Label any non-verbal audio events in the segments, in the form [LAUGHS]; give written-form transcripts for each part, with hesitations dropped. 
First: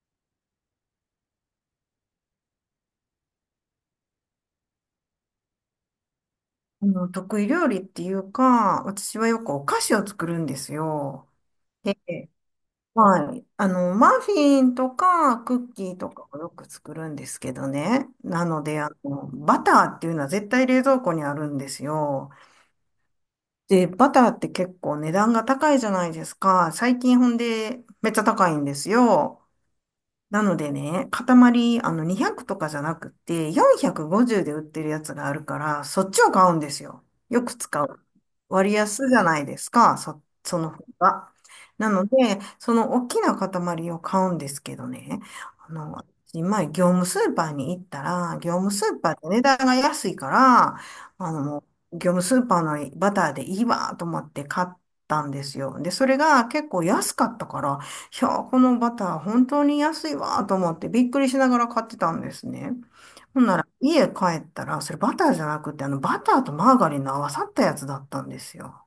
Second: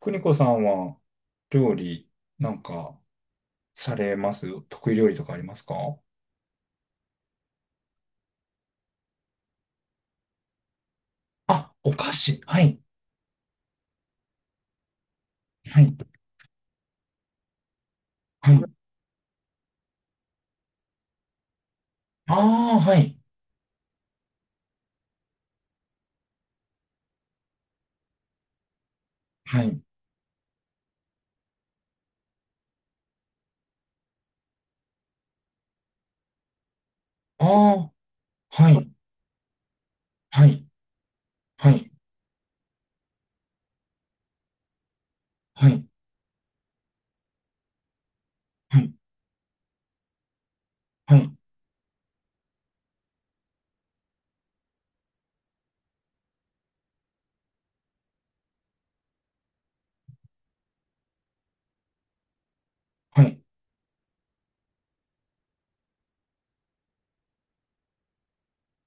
邦子さんは料理なんかされます？得意料理とかありますか？得意料理っていうか、私はよくお菓子を作るんですよ。あ、おで、菓子。はい。はい。マフィンとかクッはキい。ーとかをよく作るんですけどね。なはのい。で、バターっていうのは絶対冷蔵庫にあるんですよ。ああ、はい。で、バターって結構値段が高いじゃないですか。最近ほんでめっちゃ高いんですよ。はい。なのでね、塊、200とかじゃなくて、450で売ってるやつがあるから、そっちを買うんですよ。よく使ああ、う。は割い。安じゃないですか、はそい。の方が。はない。ので、その大きな塊を買うんですけどね、はあい。の、前、業務スーパーに行ったら、業務はスい。ーパーって値段が安いから、はい。あの、業務スーパーのバターでいいわと思って買ったんですよ。で、それが結構安かったから、いやー、このバター本当に安いわーと思ってびっくりしながら買ってたんですね。はい。ほんなら家帰ったら、それバターじゃなくて、あのバターとマーガリンの合わさったやつだったんですよ。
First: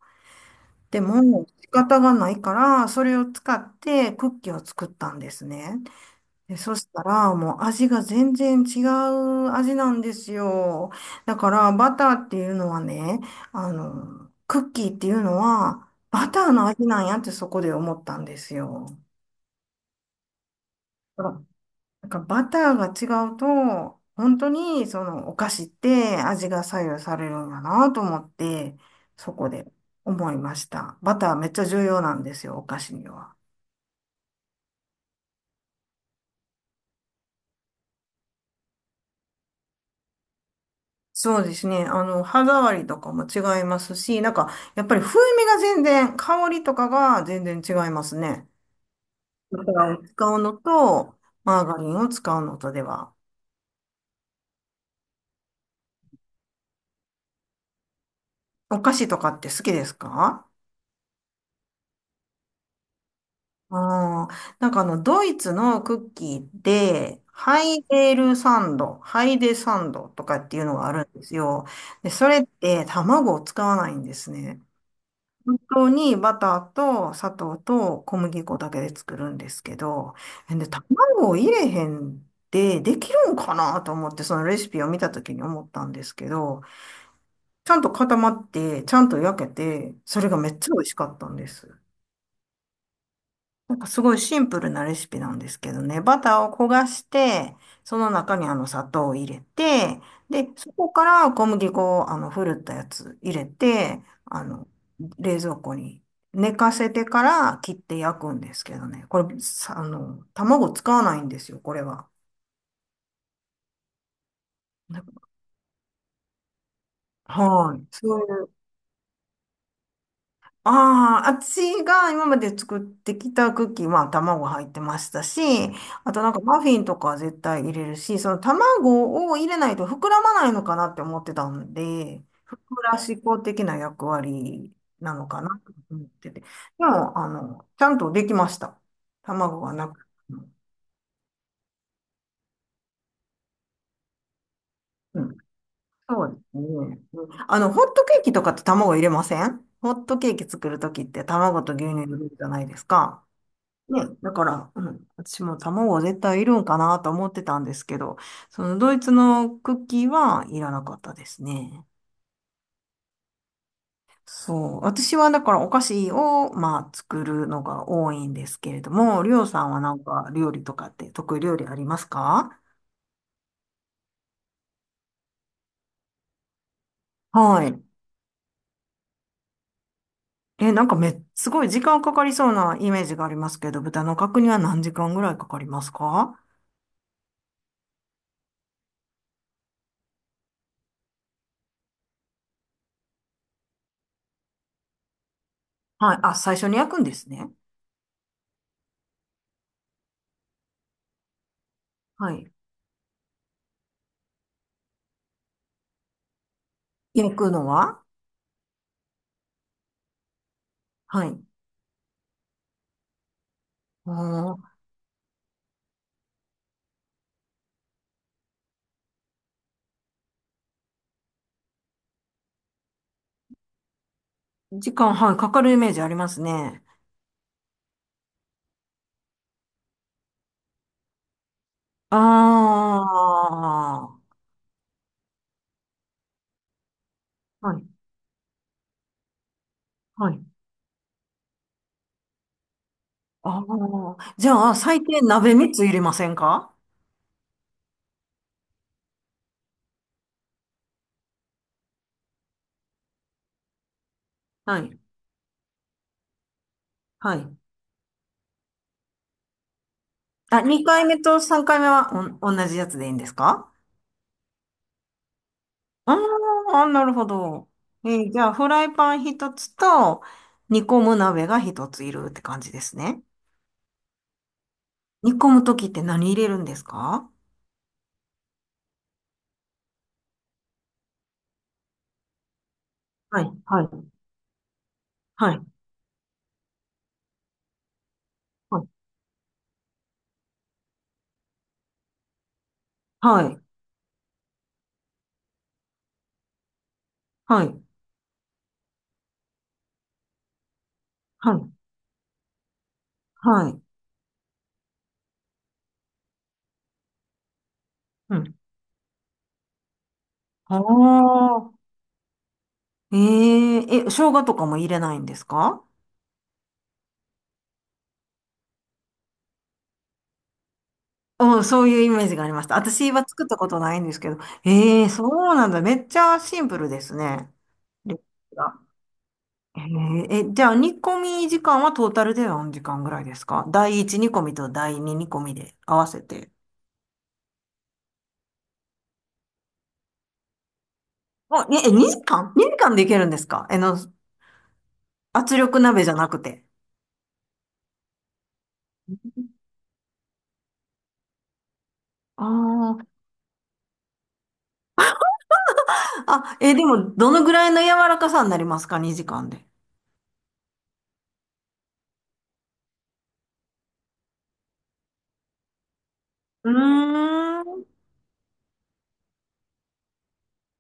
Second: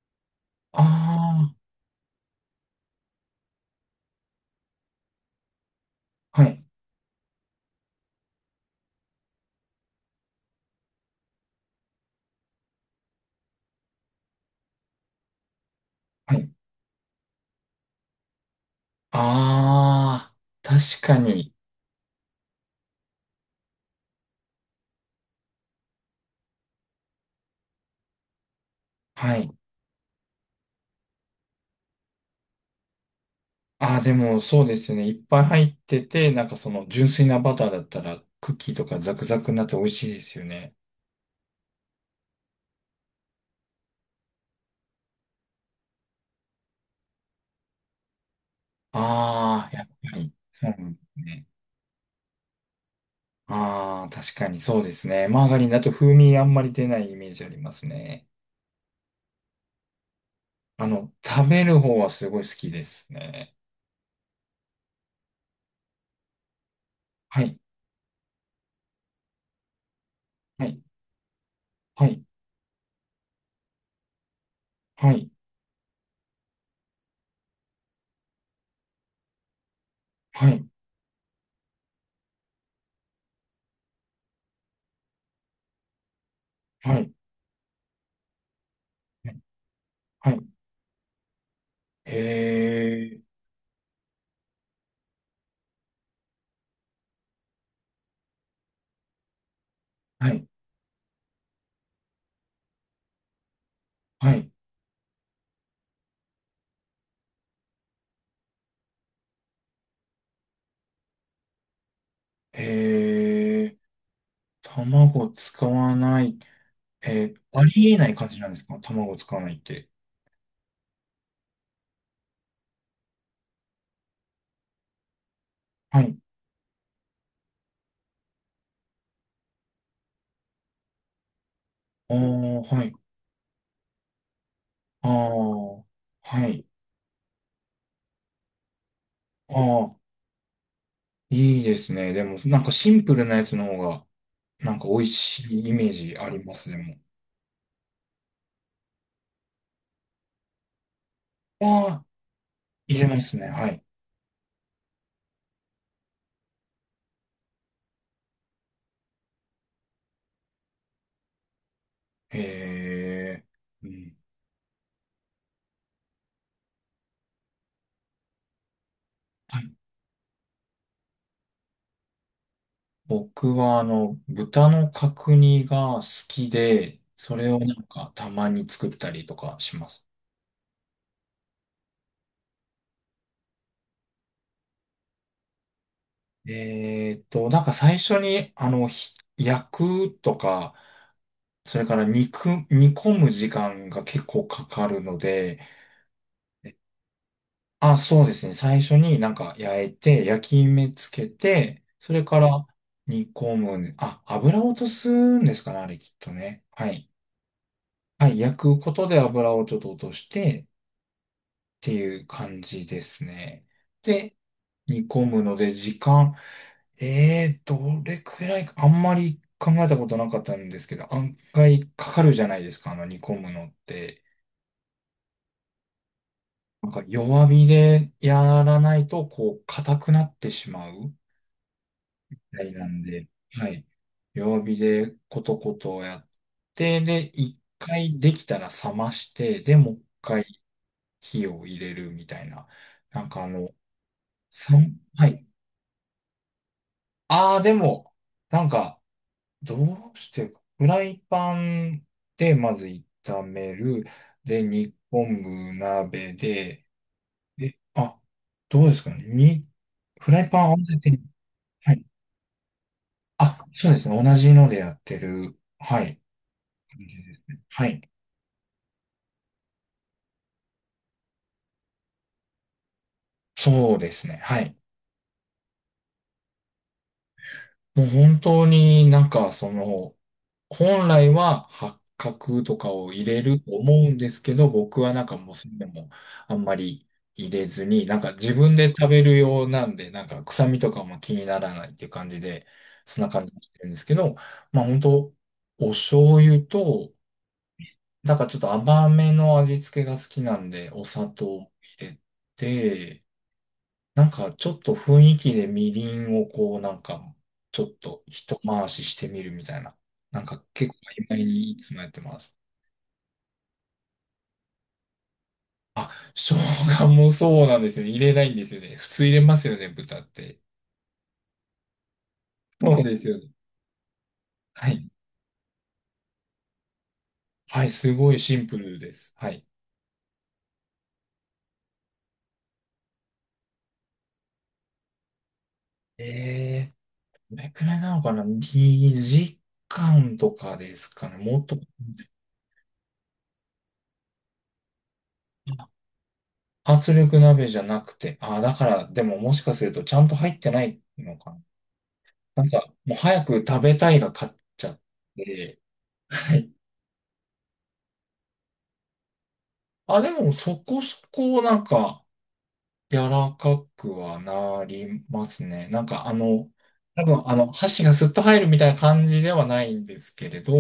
あでも、仕方がないから、それを使ってクッキーを作ったんですね。あ、はで、い。そしたら、もう味が全然違う味なんですよ。だから、バターっていうのはね、クッキーっていうのは、バはターい。の味なんやってそこで思ったんですよ。ああ、確かに。なんかバターが違うと、本当にそのお菓子って味が左右されるんだなと思って、そはこい。で思いました。バターめっちゃ重要なんですよ、お菓子には。ああ、でもそうですよね。いっぱい入ってて、なんかその純粋なバターだったらクッキーとかザクザクになって美味しいですよね。そうですね。歯触りとかも違いますし、なんか、やっぱり風味が全然、香りとかが全然違いますね。バあタあ、やっーをぱ使り。うのそうでと、すね。マーガリンを使うのとでは。ああ、確かにそうですね。マーガリンだと風味あんまり出ないイメージありますね。お菓子とかって好きですか？食べる方はすごい好きですね。ああ、なんかドイツのクッキーで、はい、ハイデルサンド、ハイデサンドとかっていはうのい、があるんですよ。はで、い、それって卵を使わないんですね。はい、本当にバターと砂糖と小麦粉だけで作るんですけど、はい、で、卵を入れへんでできるんかなと思って、そのレシピを見た時に思ったんですけど、はい、ちゃんと固まって、ちゃんと焼けて、それはがい。めっちゃ美味しかったんです。へえ、なんかすごいシンプルなレシピなんですけどね、バターを焦がして、その中に砂糖を入れて、はい、で、そこから小麦粉をふるったやつ入れて、はい、冷蔵庫に寝かせてから切って焼くんですけどね、これ、さあの、卵使わないんですよ、これは。へえ、卵使わない。あはい。りえないそう感じいなんうですか？卵使わないって。ああ、私が今まで作ってきたクッキーは卵入ってましたし、はあい、となんかマフィンとかは絶対入れるし、その卵を入れないと膨らまないのかなって思ってたんああ、で、膨はい、らし向的な役割あなのかなとあ、思ってて。ではい、も、ちゃんとできました。あ卵がなあ、くても。いいですね。でも、なんかシンプルなやつの方が、なんか美味うん、しいイメージそあうでりますね。す、でも。うんホットケーキとかって卵入れません？ホットケーキ作るときって卵あと牛乳あ、入れるじゃないです入れまか。すね。はい。ね、だから、うん、私も卵は絶対いるんかなと思ってたんですけど、そのドイツのクッキーはいらなかったですね。へえ。うん。そう。私はだからお菓子を、まあ、作るのが多いんですけれども、りょうはさんい。はなんか料理とかって得意料理ありますか？僕は、豚の角煮が好きで、それをはない。んかたまに作ったりとかします。え、なんかすごい時間かかりそうなイメージがありますけど、豚の角煮は何時間ぐらいかかりますか？なんか最初に、焼くとか、それから肉、煮込む時間が結構かかるので、はい。あ、最初に焼くんですね。あ、そうですね。最初になんか焼いて、焼き目つけて、それはかい。ら煮込むね。あ、油を落とすんですかね、あれきっとね。はい。焼くのははい。焼くことで油をちょっと落としてっはい。うていう感じですね。ーで、ん、煮込むので時間、どれくらいか、あんまり考えたことなかったんですけど、案外かかるじゃないですか、あの煮込むのって。時間、はい、かかるイメージありますね。なんか弱火でやらないと、こう、硬くなってしまう。たいあなんで、はい。弱火でコトコトやって、で、一あ、はい、回できたら冷まして、で、もう一はい。回火を入れるみたいな。なんかああ、じゃあ、三、最低はい。鍋3つ入れませんか？ああ、でも、なんか、どうしてか、フライパンでまず炒める。で、は煮い、込む鍋で、はい。え、あ、どうですかね。に、フライパンあ、合わせ2回て、目と3回目はい。は同じやつでいいんですあ、か？そうですね。同じのでやってる。はあい。あ、なるほど。はい。じゃあ、フライパン1つと、煮込む鍋が1ついるって感じですね。そうですね。はい。煮込むときって何入れるんですか？もう本当になんかその、本来は八角とかを入れはい、るとはい、思うんですけど、僕はなんかもはうい、それでもあんまり入れずに、なんか自分はい、で食べるようなんで、なんか臭みとかも気にならないっていう感じで、そんなは感じにい、してるんですけど、まあ本当お醤油と、はい、なんかちょっと甘めの味付けが好きなんで、お砂は糖い、を入れて、はい。なんかちょっと雰囲気でみりんをこうなんかちょっとうん。一回ししてみるみたいな。なんかあ結構曖昧にあ、考ってます。えええ、生姜とかも入れないんですか？あ、生姜もそうなんですよね。入れないんですよね。普通入れますよね、豚って。うん、そういうイメージがありました。そう私ではすよ作ね。ったことないんですけど。はえい。えそうなんだ。めっちゃシンプルですね。はい、すレシごいシピンプがルです。はい。えええ、じゃあ、煮込み時間はトータルで何時間ぐらいですか？第1煮込みと第2煮込みで合わせて。えどれくらいなのかな？ 2 時間とかですかね。もっあ、と、え、2時間？ 2 時間でいけるんですか？圧力鍋じゃなくて。あ、圧力鍋じゃなくて。あ、だから、でももしかするとちゃんと入ってないのかな。あなんか、ーもう早く食べたいが勝っちゃって、はあ、い。え、でも、どのぐらいの柔らかさになりますか？ 2 時間で。あ、でもそこそこなんか、柔らかくはなりますね。なんかう多分ーん。箸がスッと入るみたいな感じではないんですけれど、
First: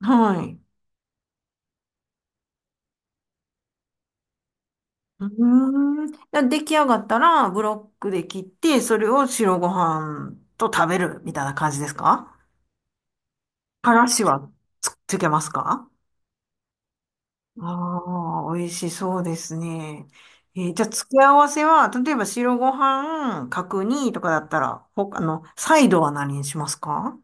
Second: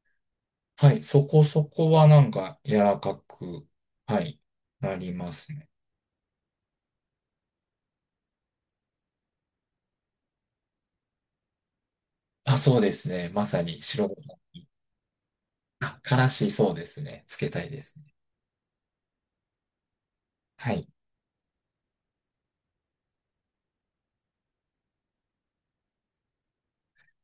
はい。はい、そこそこはなんか柔らかく、はい、なりうーますね。ん。出来上がったら、ブロックで切って、それを白ご飯と食べるみたいな感じですか？あ、そうですね。まさにか白らごし飯。はつけますか？あ、からしそうですね。つけたいですね。ああ美味しそうですね。はじゃい。あ、付け合わせは、例えば白ご飯、角煮とかだったら、ほ、あの、サイドは何にしますか？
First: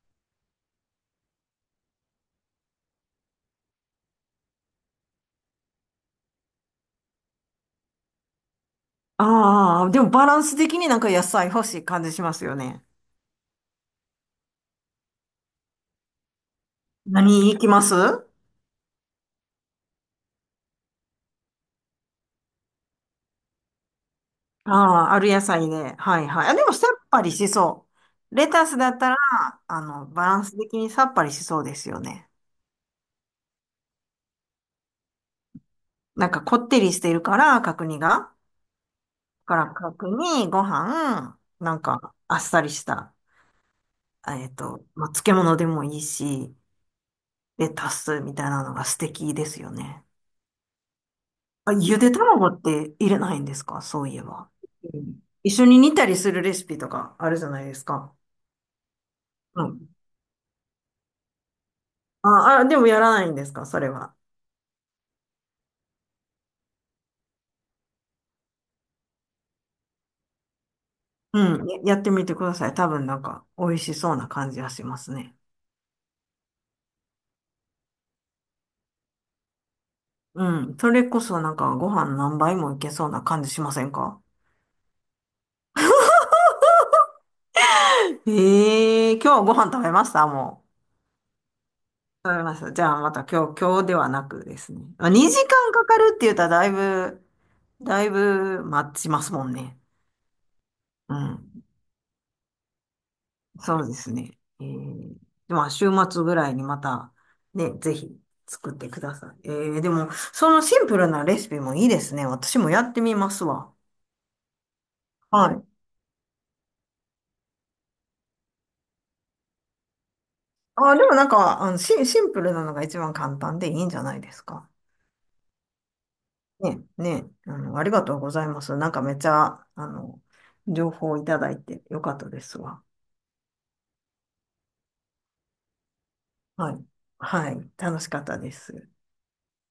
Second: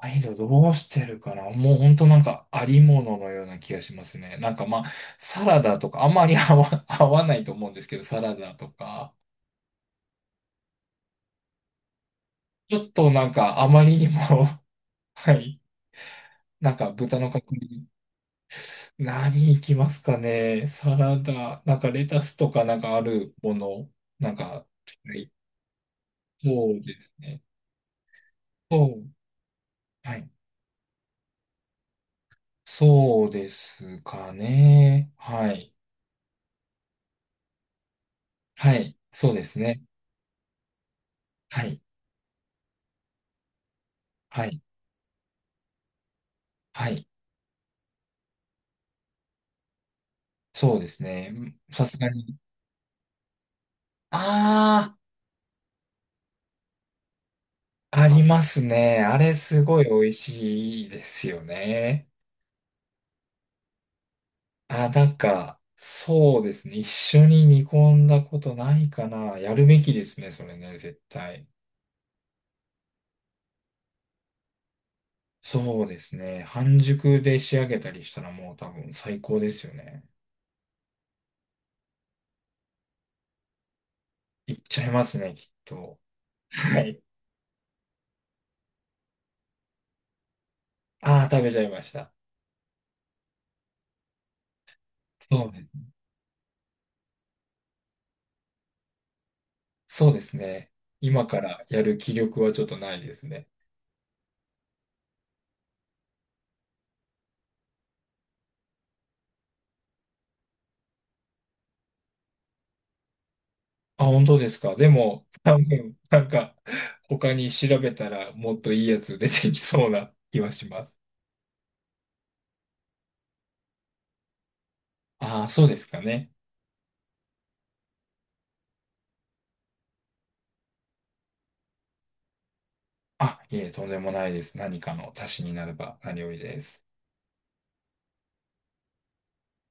アイドどうしてるかな。もうほんとなんかありもののような気がしますね。なんかまあ、サラダとか、あんまり [LAUGHS] 合わないと思うんですけど、サラダとか、ああー、でもバランス的になんか野菜欲しい感じしますよちょね。っとなんかあまりにも [LAUGHS] はい。なんか豚の角何いきま煮。す？何いきますかね。サラダ、なんかレタスとかなんかあるもの、なんか、ああ、はあい。る野菜で。はいはい。あ、でそもうさでっすぱりね。しそう。レタスそだっう。たら、はバい。ランス的にさっぱりしそうですよね。そうですかね。はい。なんかこってりしてるから、角煮が。はい。そうでだかすらね。角煮、ご飯、はない。んかあっさりした、はい。まあ、漬物でもいいし、はい。レタスみたいなのが素敵ですよね。そうですね。あ、さすゆがでに。卵って入れないんですか？そういえば。あうん、一緒に煮たりするレシピとかあるじゃないですあ、あか。りますね。あれうすごいん。美味しいですよね。ああ、でもやらないんですか？それは。あ、なんか、そうですね。一緒に煮込んだことないかな。やるべきですね、それね、絶対。うん、やってみてください。多分なんか美味しそうな感じがしますね。そうですね。半熟で仕上げたりしたらもう多分最高ですよね。うん、それこそなんかご飯何杯もいけそうな感じしませんか？いっちゃいますね、きっと。[LAUGHS] はい。ええー、今日ご飯食べました？もああ、食べちゃいました。う。食べました。じゃあまた今日、今日ではなくですね。まあ、2そうね、時間かかるって言ったらだいぶ、だいぶ待ちますもんね。そうですね。う今からん。やる気力はちょっとないですね。そうですね。えー、まあ週末ぐらいにまたね、ぜひ作ってください。でも、そのシンプルなレシピもいいですね。私もやってみますわ。あ、本当ですか。でも、は多い。分、なんか、他に調べたらもっといいやつ出てきそうな [LAUGHS] 気はしまあ、す。でもなんか、シンプルなのが一番簡単でいいんじゃないですか？ああ、そうですかね。ね、ね、ありがとうございます。なんかめっちゃ、情報をいただいてよかったですわ。あ、いえ、とんでもないです。何かの足しになれば何よりではす。い。はい。楽しかったです。